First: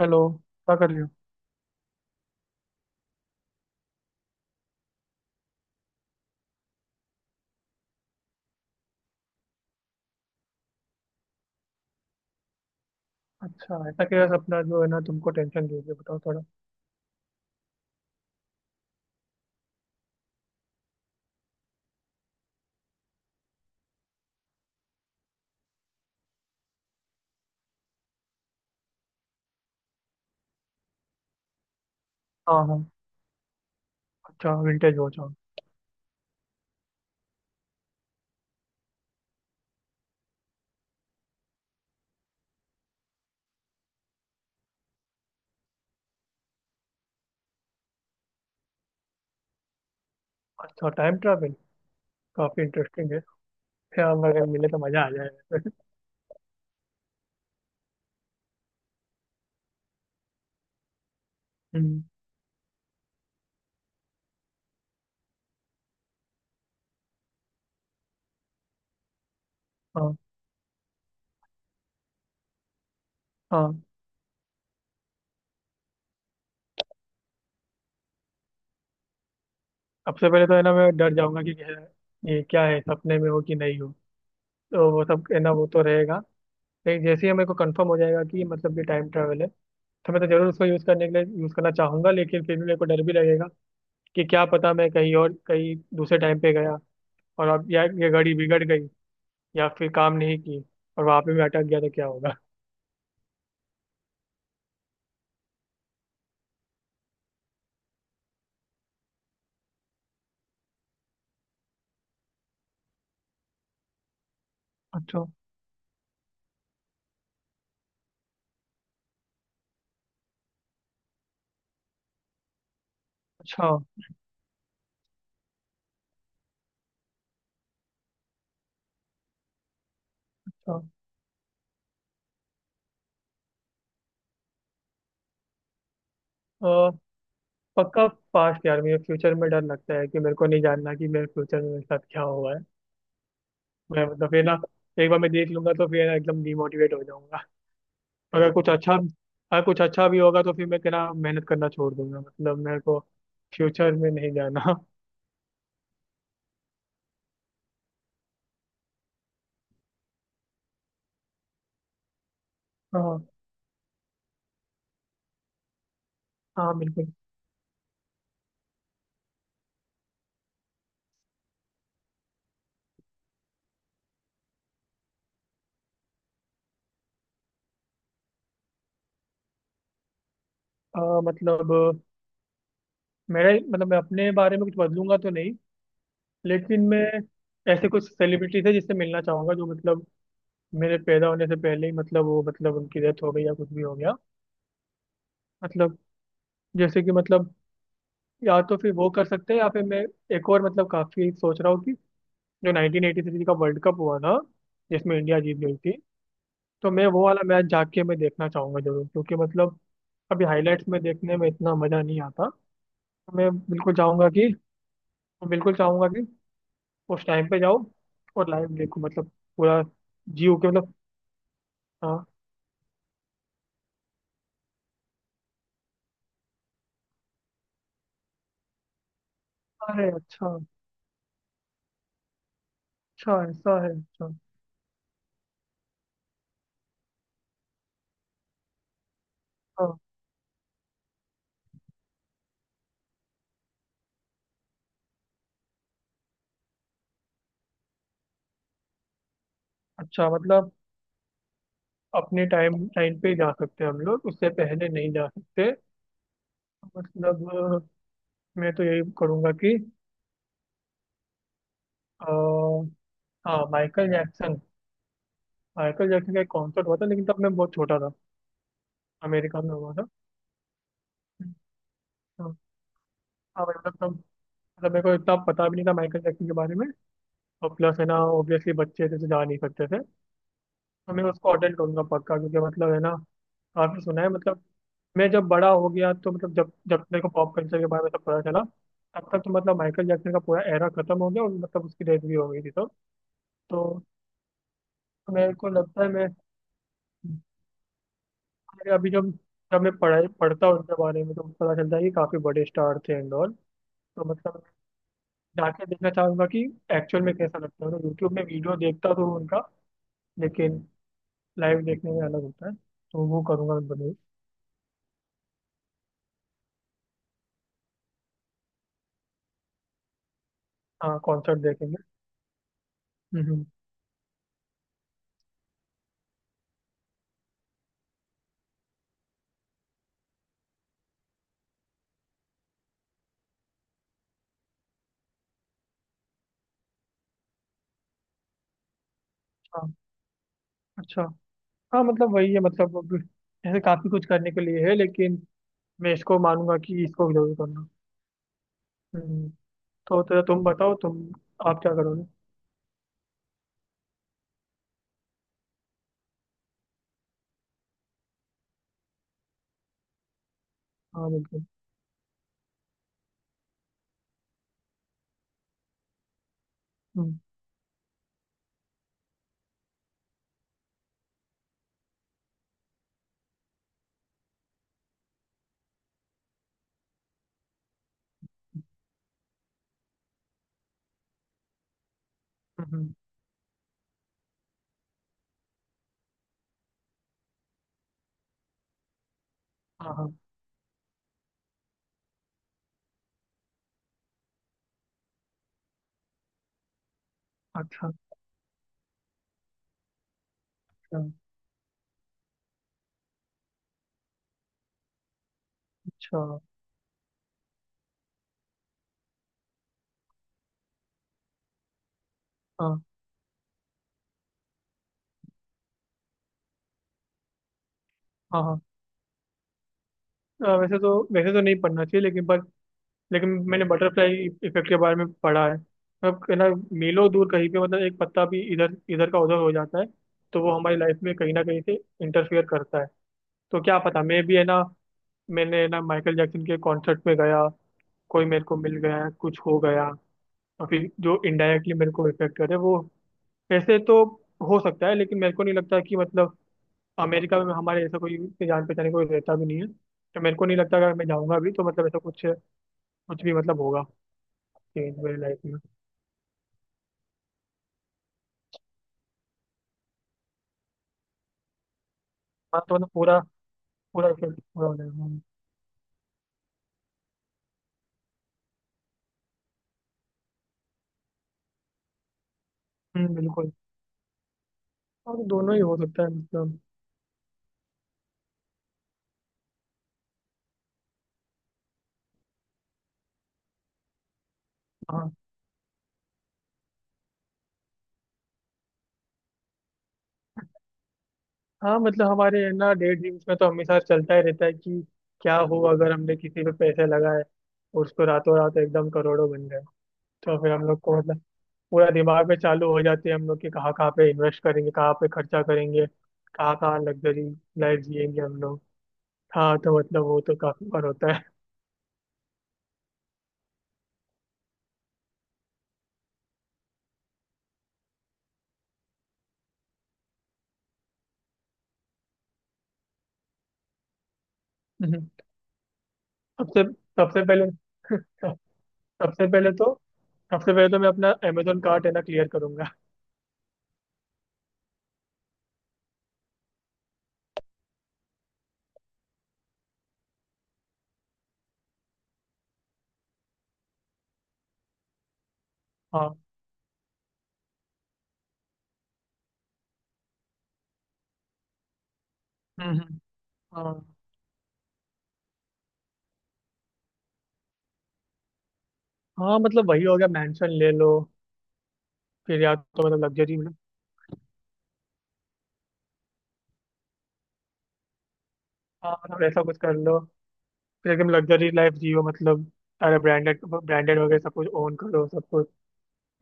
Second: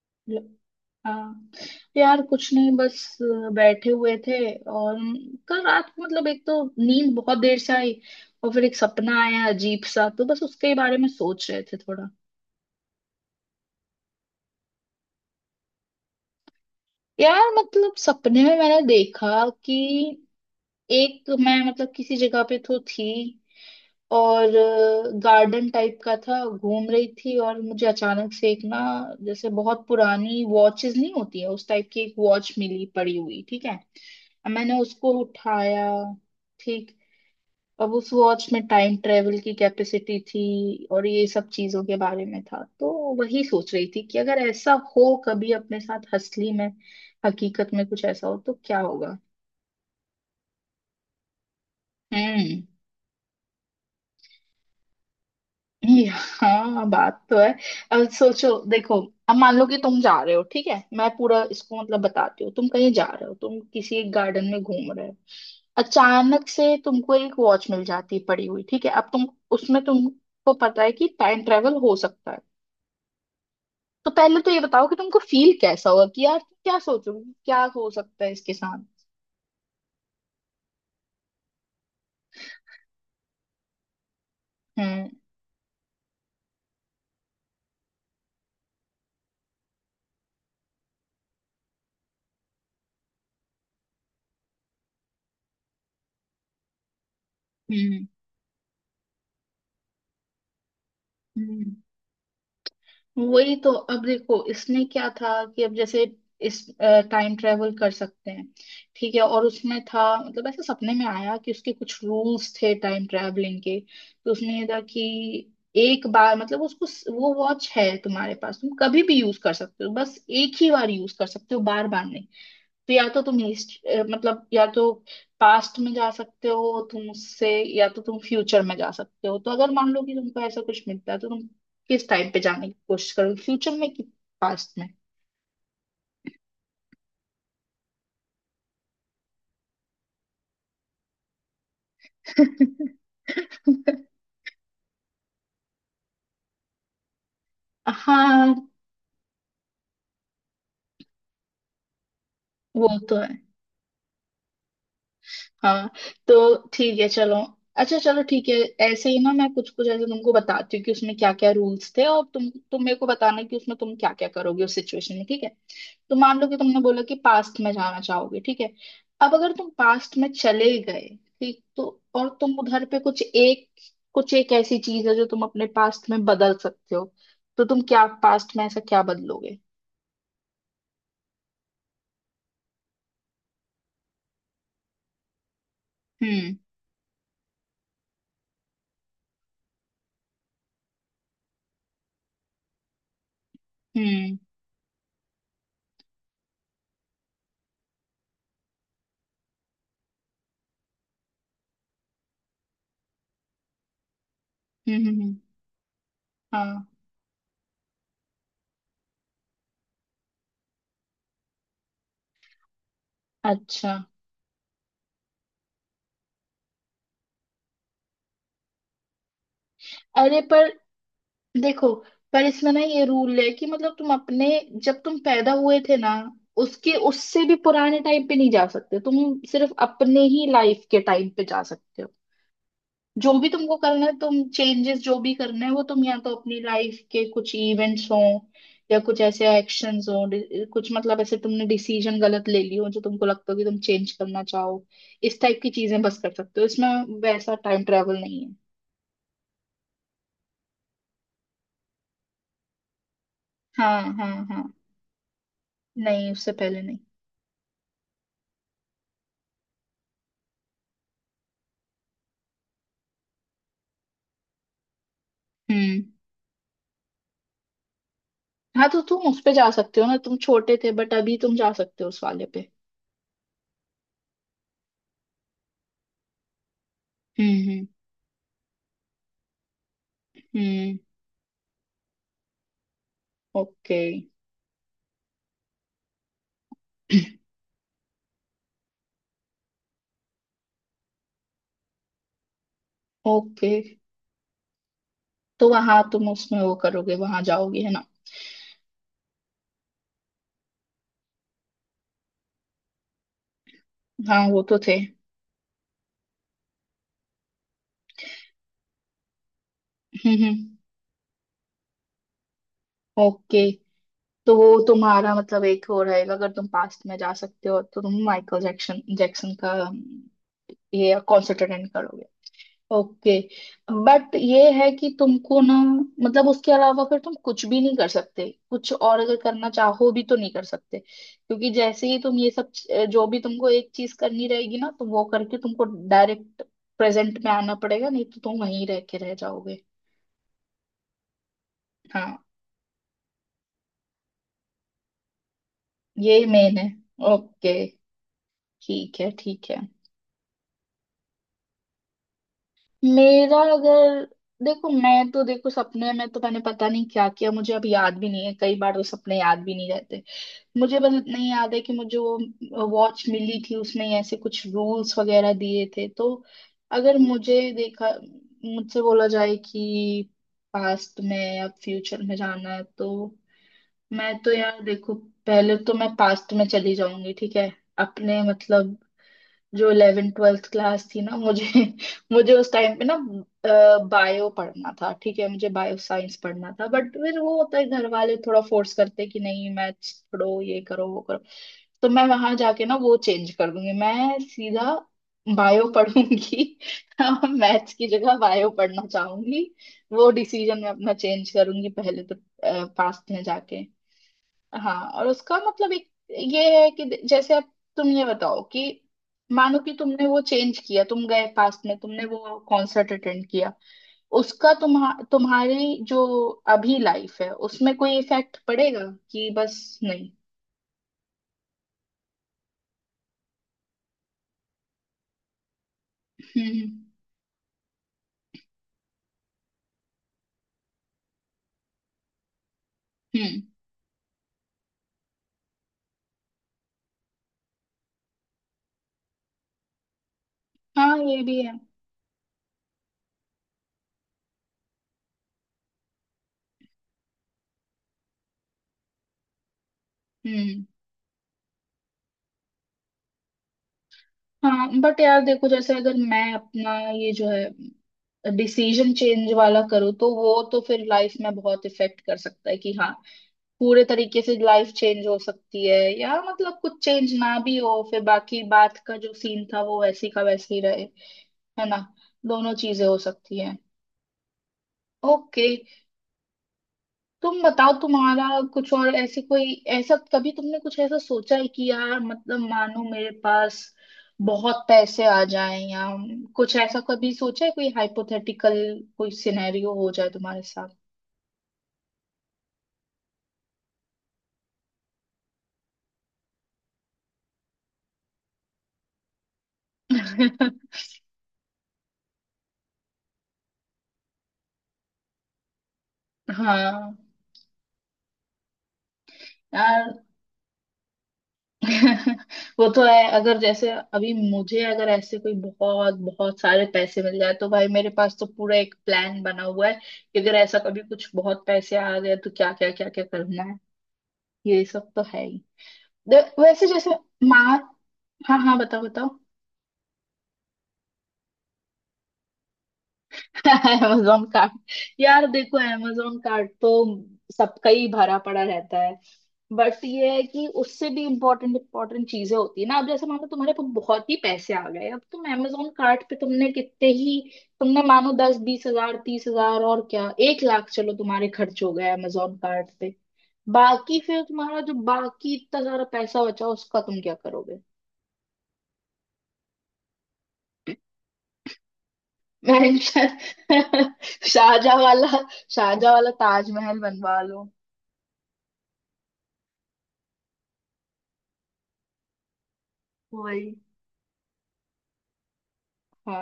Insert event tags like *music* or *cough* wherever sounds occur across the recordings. Hello. ल- क्या कर रही हो। हाँ तो यार कुछ नहीं, बस बैठे हुए थे। और कल रात को मतलब, एक तो नींद बहुत देर से आई और फिर एक सपना आया अजीब सा, तो बस उसके बारे में सोच रहे थे थोड़ा। अच्छा, ऐसा क्या सपना जो है ना तुमको टेंशन दे रही है बताओ थोड़ा। यार मतलब सपने में मैंने देखा कि एक मैं मतलब किसी जगह पे तो थी, और गार्डन टाइप का था, घूम रही थी और मुझे अचानक से एक ना, जैसे बहुत पुरानी वॉचेस नहीं होती है उस टाइप की, एक वॉच हाँ, मिली हाँ। पड़ी हुई, ठीक है। अच्छा, मैंने विंटेज उसको वॉच। हाँ। उठाया, ठीक। अब उस वॉच में टाइम ट्रेवल की कैपेसिटी थी और ये सब चीजों के बारे में था। तो वही सोच रही थी कि अगर ऐसा हो कभी अपने साथ असली में, हकीकत में कुछ ऐसा हो तो क्या होगा। अच्छा, टाइम ट्रैवल हम्म। काफी इंटरेस्टिंग है। यार अगर मिले तो मजा आ जाएगा। हाँ बात तो है। अब सोचो देखो, अब मान लो कि तुम जा रहे हो, ठीक है मैं पूरा *laughs* इसको मतलब हम्म। बताती हूँ। तुम कहीं जा रहे हो, तुम किसी एक गार्डन में घूम रहे हो, अचानक से तुमको एक वॉच मिल जाती है पड़ी हुई, ठीक है। अब तुम उसमें हाँ, तुमको पता है कि टाइम ट्रेवल हो सकता है। हाँ। तो पहले तो ये बताओ कि तुमको फील कैसा होगा, कि यार क्या सोचोगे, क्या हो सकता है इसके साथ। सबसे पहले तो है ना मैं डर जाऊंगा कि ये क्या है, सपने में हो कि नहीं हो। तो वो हम्म सब है ना, वो तो रहेगा। लेकिन जैसे ही मेरे को कंफर्म हो जाएगा कि मतलब ये टाइम ट्रैवल है, तो मैं तो जरूर उसको यूज करने के लिए यूज करना चाहूंगा। लेकिन फिर भी मेरे को डर भी लगेगा कि क्या पता मैं कहीं और कहीं दूसरे टाइम पे गया, और अब यार हम्म ये घड़ी बिगड़ गई या फिर काम नहीं की और वहां पे मैं अटक हम्म। गया तो क्या होगा। वही तो, अब देखो इसमें क्या था कि अब जैसे इस टाइम ट्रेवल कर सकते हैं, ठीक है। और उसमें था मतलब ऐसे सपने में आया कि उसके कुछ रूल्स थे टाइम ट्रैवलिंग के। तो उसमें ये था कि अच्छा, एक बार मतलब उसको, वो वॉच है तुम्हारे पास, तुम कभी भी यूज कर सकते हो, बस एक ही बार यूज कर सकते हो, बार बार नहीं। तो या तो तुम अच्छा, हिस्ट्री मतलब, या तो पास्ट में जा सकते हो तुम उससे, या तो तुम फ्यूचर में जा सकते हो। तो अगर मान लो कि तुमको ऐसा अच्छा। कुछ मिलता है तो तुम किस टाइम पे जाने की कोशिश करोगे, फ्यूचर में कि पास्ट में। अ, पक्का पास। यार, मुझे फ्यूचर में डर लगता है कि मेरे को नहीं जानना कि मेरे फ्यूचर में मेरे साथ क्या हुआ है। मैं *laughs* मतलब फिर ना, एक बार मैं देख लूंगा तो फिर ना एकदम डिमोटिवेट हो जाऊंगा। अगर कुछ हाँ अच्छा अगर कुछ अच्छा भी होगा तो फिर मैं क्या मेहनत करना छोड़ दूंगा। मतलब मेरे वो को तो है। फ्यूचर में नहीं जाना। हाँ तो ठीक है चलो, अच्छा चलो ठीक है। ऐसे ही ना मैं कुछ कुछ ऐसे तुमको बताती हूँ कि उसमें क्या क्या रूल्स थे, और तुम मेरे को हाँ, बताना कि उसमें तुम क्या क्या करोगे उस सिचुएशन में, ठीक है। तो मान लो कि हाँ, तुमने बोला बिल्कुल। कि पास्ट में जाना चाहोगे, ठीक है। अब अगर तुम पास्ट में चले गए ठीक, तो और तुम उधर पे कुछ एक ऐसी चीज है जो तुम अपने पास्ट में बदल सकते हो, तो तुम क्या पास्ट में ऐसा क्या बदलोगे। मतलब मेरा मतलब मैं अपने बारे में कुछ बदलूंगा तो नहीं। हम्म लेकिन मैं ऐसे कुछ सेलिब्रिटीज है जिससे मिलना चाहूंगा जो मतलब मेरे पैदा होने से पहले ही, मतलब वो मतलब उनकी डेथ हो गई या कुछ भी हो गया। हम्म मतलब जैसे कि मतलब या तो फिर वो कर सकते हैं या फिर मैं एक और, मतलब काफी सोच रहा हूँ कि जो 1983 का वर्ल्ड कप हुआ था हम्म जिसमें हम्म हम्म, इंडिया जीत गई थी। हाँ। तो मैं वो वाला मैच जाके मैं देखना चाहूंगा जरूर, क्योंकि मतलब अभी हाईलाइट्स में देखने में इतना मजा नहीं आता। तो मैं अच्छा। बिल्कुल चाहूंगा कि उस टाइम पे जाओ और लाइव देखो, मतलब पूरा अरे जीव पर के मतलब। देखो, हाँ। पर इसमें ना ये रूल है कि मतलब तुम अपने जब तुम पैदा हुए थे ना, उसके उससे भी पुराने टाइम पे नहीं जा सकते, तुम सिर्फ अरे अपने ही अच्छा। लाइफ के टाइम पे जा सकते हो। जो अच्छा भी तुमको ऐसा है। करना है, अच्छा। तुम चेंजेस जो भी करना है, वो तुम या तो अपनी लाइफ के कुछ इवेंट्स हों, या कुछ ऐसे हाँ। एक्शंस हों, कुछ मतलब ऐसे तुमने डिसीजन गलत ले ली हो जो तुमको लगता हो कि तुम चेंज करना चाहो। इस टाइप की चीजें बस कर सकते हो, इसमें वैसा टाइम ट्रेवल नहीं है। अच्छा मतलब अपने टाइम टाइम पे ही जा सकते हैं हम हाँ लोग, हाँ उससे हाँ, पहले नहीं जा सकते। नहीं उससे पहले नहीं। मतलब मैं तो यही करूँगा कि अ, हाँ, माइकल जैक्सन। हम्म। माइकल जैक्सन का एक कॉन्सर्ट हुआ था, लेकिन तब मैं बहुत छोटा था। हाँ तो तुम उस पे अमेरिका जा में हुआ सकते हो था। ना, तुम छोटे थे बट अभी तुम जा सकते हो उस वाले तो पे। हाँ मतलब तब, मतलब मेरे को इतना पता भी नहीं था माइकल जैक्सन के बारे में। हम्म और हम्म प्लस है ना ऑब्वियसली बच्चे थे तो जा नहीं सकते थे। हम्म। तो मैं उसको अटेंड करूँगा पक्का, क्योंकि मतलब है ना ओके। काफ़ी सुना है मतलब। मैं जब बड़ा हो गया तो मतलब जब जब मेरे को *clears throat* पॉप कल्चर के बारे में सब पता चला, तब तक तो मतलब माइकल जैक्सन का पूरा एरा खत्म हो गया, और मतलब उसकी डेथ भी हो गई थी तब। ओके तो मेरे तो को वहां लगता है मैं, तुम उसमें वो करोगे, वहां जाओगे है ना। मेरे अभी जब जब मैं पढ़ाई पढ़ता हूँ उनके बारे में, तो मुझे पता चलता है कि काफ़ी बड़े स्टार थे एंड ऑल। तो हाँ मतलब वो तो थे। जाके देखना चाहूंगा कि एक्चुअल में कैसा लगता है। तो यूट्यूब में वीडियो देखता तो हूँ उनका, हम्म। लेकिन लाइव देखने में अलग होता है, तो वो ओके करूँगा बने। तो वो तुम्हारा मतलब एक हो रहेगा, अगर तुम पास्ट में जा सकते हो तो तुम माइकल जैक्सन जैक्सन का ये हाँ, कॉन्सर्ट कॉन्सर्ट अटेंड देखेंगे। करोगे। ओके। हम्म, हम्म। बट ये है कि तुमको ना, मतलब उसके अलावा फिर तुम कुछ भी नहीं कर सकते, कुछ और अगर करना चाहो भी तो नहीं कर सकते, क्योंकि जैसे ही तुम ये सब जो भी तुमको एक चीज करनी रहेगी ना तो वो करके तुमको डायरेक्ट प्रेजेंट में आना पड़ेगा, नहीं तो तुम वहीं रह के रह जाओगे। हाँ। अच्छा। हाँ मतलब हाँ वही है मतलब अब ऐसे काफी कुछ करने के लिए है, लेकिन मैं इसको ये मेन मानूंगा है। कि इसको जरूर ओके, करना। ठीक है हम्म। ठीक है। तो तुम बताओ, तुम आप क्या करोगे। मेरा अगर, देखो मैं तो, देखो सपने में तो मैंने पता नहीं क्या किया, मुझे अब याद भी नहीं है, कई बार तो सपने याद भी नहीं रहते। मुझे बस हाँ, इतना ही बिल्कुल। याद है कि मुझे वो वॉच मिली थी, उसने ऐसे कुछ रूल्स वगैरह दिए थे। तो अगर हम्म, मुझे देखा, मुझसे बोला जाए कि पास्ट में या फ्यूचर में जाना है, तो मैं तो यार देखो पहले तो मैं पास्ट में चली जाऊंगी, ठीक है। अपने मतलब जो इलेवेंथ ट्वेल्थ क्लास थी ना मुझे, *laughs* मुझे उस टाइम पे हम्म। ना बायो पढ़ना था, ठीक है मुझे बायो साइंस पढ़ना था, बट फिर वो होता है घर वाले थोड़ा फोर्स करते कि नहीं मैथ्स हाँ, हाँ। पढ़ो, ये करो वो करो। तो मैं वहां जाके ना वो चेंज कर दूंगी, मैं सीधा बायो पढ़ूंगी। *laughs* मैथ्स की अच्छा, जगह बायो पढ़ना चाहूंगी। वो डिसीजन मैं अपना अच्छा, चेंज करूंगी पहले तो, पास्ट में जाके। हाँ और उसका मतलब एक अच्छा। ये है कि जैसे अब तुम ये बताओ कि मानो कि तुमने वो चेंज किया, तुम गए पास्ट में, तुमने वो हाँ, कॉन्सर्ट अटेंड किया, उसका तुम्हारी जो अभी लाइफ है उसमें कोई इफेक्ट हाँ, हाँ। पड़ेगा कि बस नहीं। वैसे तो नहीं पढ़ना चाहिए लेकिन, पर लेकिन मैंने बटरफ्लाई इफेक्ट के बारे में पढ़ा है, मतलब है ना हम्म मीलों दूर कहीं पे, मतलब एक पत्ता भी इधर इधर का उधर हो जाता है, तो वो हमारी लाइफ में कहीं ना कहीं से इंटरफियर करता है। हम्म हम्म। तो क्या पता मैं भी है ना, मैंने ना माइकल जैक्सन के कॉन्सर्ट में गया, कोई मेरे को मिल गया, कुछ हो गया, और फिर हाँ जो ये भी है। इनडायरेक्टली मेरे को इफेक्ट करे वो ऐसे तो हो सकता है। लेकिन मेरे को नहीं लगता कि मतलब अमेरिका में हमारे ऐसा कोई इतने जान पहचाने कोई रहता भी नहीं है। तो मेरे को नहीं हम्म। लगता, अगर मैं जाऊंगा भी तो मतलब ऐसा कुछ कुछ भी मतलब होगा हाँ चेंज बट मेरी यार लाइफ देखो, में। जैसे अगर मैं अपना ये जो है डिसीजन चेंज वाला करूँ तो वो तो फिर लाइफ में बहुत इफेक्ट कर सकता है हाँ कि तो मतलब हाँ पूरा, पूरे पूरा तरीके से इफेक्ट पूरा लाइफ हो चेंज हो जाएगा। सकती है, या मतलब कुछ चेंज ना भी हो, फिर बाकी बात का जो सीन था वो वैसी का वैसे ही रहे। है ना, दोनों चीजें हो हम्म, सकती बिल्कुल। हैं। और ओके दोनों ही हो सकता है मतलब। तुम बताओ, तुम्हारा कुछ और ऐसे कोई ऐसा कभी तुमने कुछ ऐसा सोचा है कि यार मतलब मानो मेरे पास बहुत पैसे हाँ, आ जाएं, या कुछ ऐसा कभी सोचा है, कोई हाइपोथेटिकल कोई सिनेरियो हो जाए तुम्हारे साथ। हाँ मतलब हमारे है ना डे ड्रीम्स में तो हमेशा चलता ही रहता है कि क्या हो अगर हमने किसी पे पैसे लगाए और उसको रातों रात एकदम करोड़ों बन गए। तो फिर हम *laughs* लोग को मतलब पूरा दिमाग में चालू हो जाती है हम लोग कि कहाँ कहाँ पे इन्वेस्ट करेंगे, कहाँ पे खर्चा करेंगे, कहाँ कहाँ हाँ लग्जरी लाइफ जिएंगे हम लोग। हाँ तो यार। मतलब वो तो काफी बार होता है। *laughs* वो तो है, अगर जैसे अभी मुझे अगर ऐसे कोई बहुत बहुत सारे पैसे मिल जाए तो भाई मेरे पास तो पूरा एक प्लान बना हुआ है कि अगर ऐसा कभी कुछ बहुत पैसे आ गए तो क्या क्या क्या क्या करना है। ये सब तो हम्म। है ही। सबसे वैसे जैसे सबसे माँ, पहले *laughs* हाँ हाँ बताओ बताओ। सबसे पहले तो सबसे पहले तो मैं अपना अमेजोन कार्ट है ना क्लियर करूंगा। *laughs* Amazon card. यार देखो अमेजोन कार्ड तो सबका ही भरा पड़ा रहता, बट ये है कि उससे भी इम्पोर्टेंट इम्पोर्टेंट चीजें होती है ना। अब जैसे मानो तुम्हारे पास बहुत ही पैसे आ गए, अब तुम amazon कार्ट पे हाँ। तुमने कितने ही, तुमने मानो 10-20 हज़ार 30 हज़ार और क्या 1 लाख चलो तुम्हारे खर्च हो गए amazon कार्ट पे। हम्म। हाँ, बाकी फिर तुम्हारा जो बाकी इतना सारा पैसा बचा उसका तुम क्या करोगे। हाँ मतलब वही हो गया, मेंशन ले लो। फिर या मैं तो मतलब लग्जरी में। *laughs* शाहजहाँ वाला, शाहजहाँ वाला ताजमहल बनवा लो। हाँ मतलब ऐसा कुछ कर लो, फिर एकदम लग्जरी लाइफ जियो, मतलब सारे ब्रांडेड वही। ब्रांडेड वगैरह सब कुछ ओन करो, सब कुछ।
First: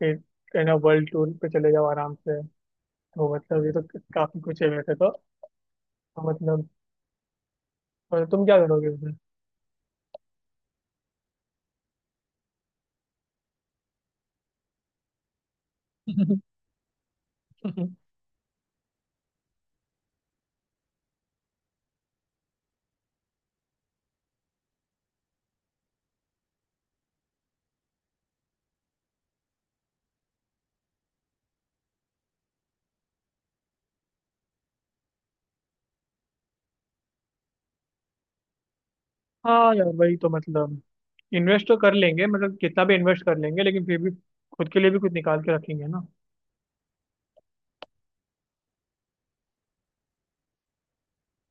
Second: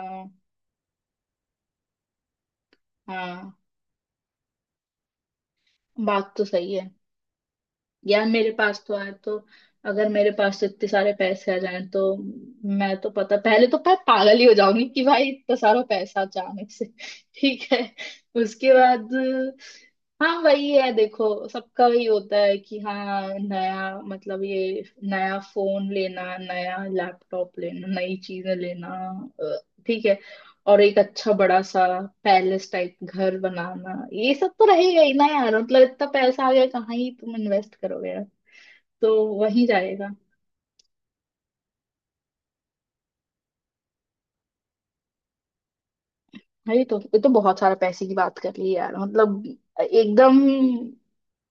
फिर है ना वर्ल्ड टूर पे चले जाओ आराम से। तो हाँ मतलब ये तो काफी कुछ है वैसे तो। तो बात तो मतलब। सही है। यार और तुम मेरे क्या पास करोगे तो आए उसमें? तो, अगर मेरे पास तो इतने सारे पैसे आ जाएं तो मैं तो पता पहले तो मैं पागल ही हो जाऊंगी कि भाई इतना सारा पैसा *laughs* अचानक से। *laughs* ठीक है। उसके बाद हाँ वही है, देखो सबका वही होता है कि हाँ नया मतलब ये नया फोन लेना, नया लैपटॉप लेना, नई चीजें लेना। अ, ठीक है। और एक अच्छा बड़ा सा पैलेस टाइप घर बनाना, ये सब तो रहेगा ही ना यार। मतलब इतना पैसा आ गया कहाँ ही तुम इन्वेस्ट करोगे यार, तो वहीं हाँ यार जाएगा। वही तो मतलब, इन्वेस्ट तो कर लेंगे मतलब कितना भी इन्वेस्ट कर लेंगे, लेकिन फिर भी खुद के लिए भी कुछ निकाल के रखेंगे ना। भाई तो ये तो बहुत सारा पैसे की बात कर ली यार, मतलब एकदम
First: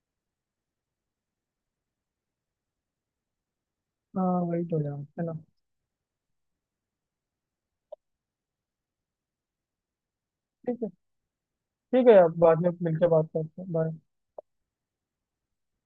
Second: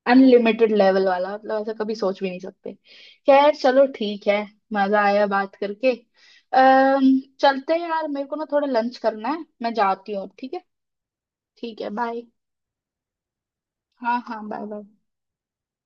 अनलिमिटेड लेवल वाला, मतलब ऐसा कभी सोच भी नहीं सकते। खैर चलो ठीक है, हाँ वही तो मजा यार है आया ना। बात करके। चलते हैं यार, मेरे को ना थोड़ा लंच करना है, मैं जाती हूँ ठीक है। ठीक है। ठीक है ठीक है बाय। यार, बाद में मिलकर बात करते हैं। बाय। हाँ हाँ बाय बाय।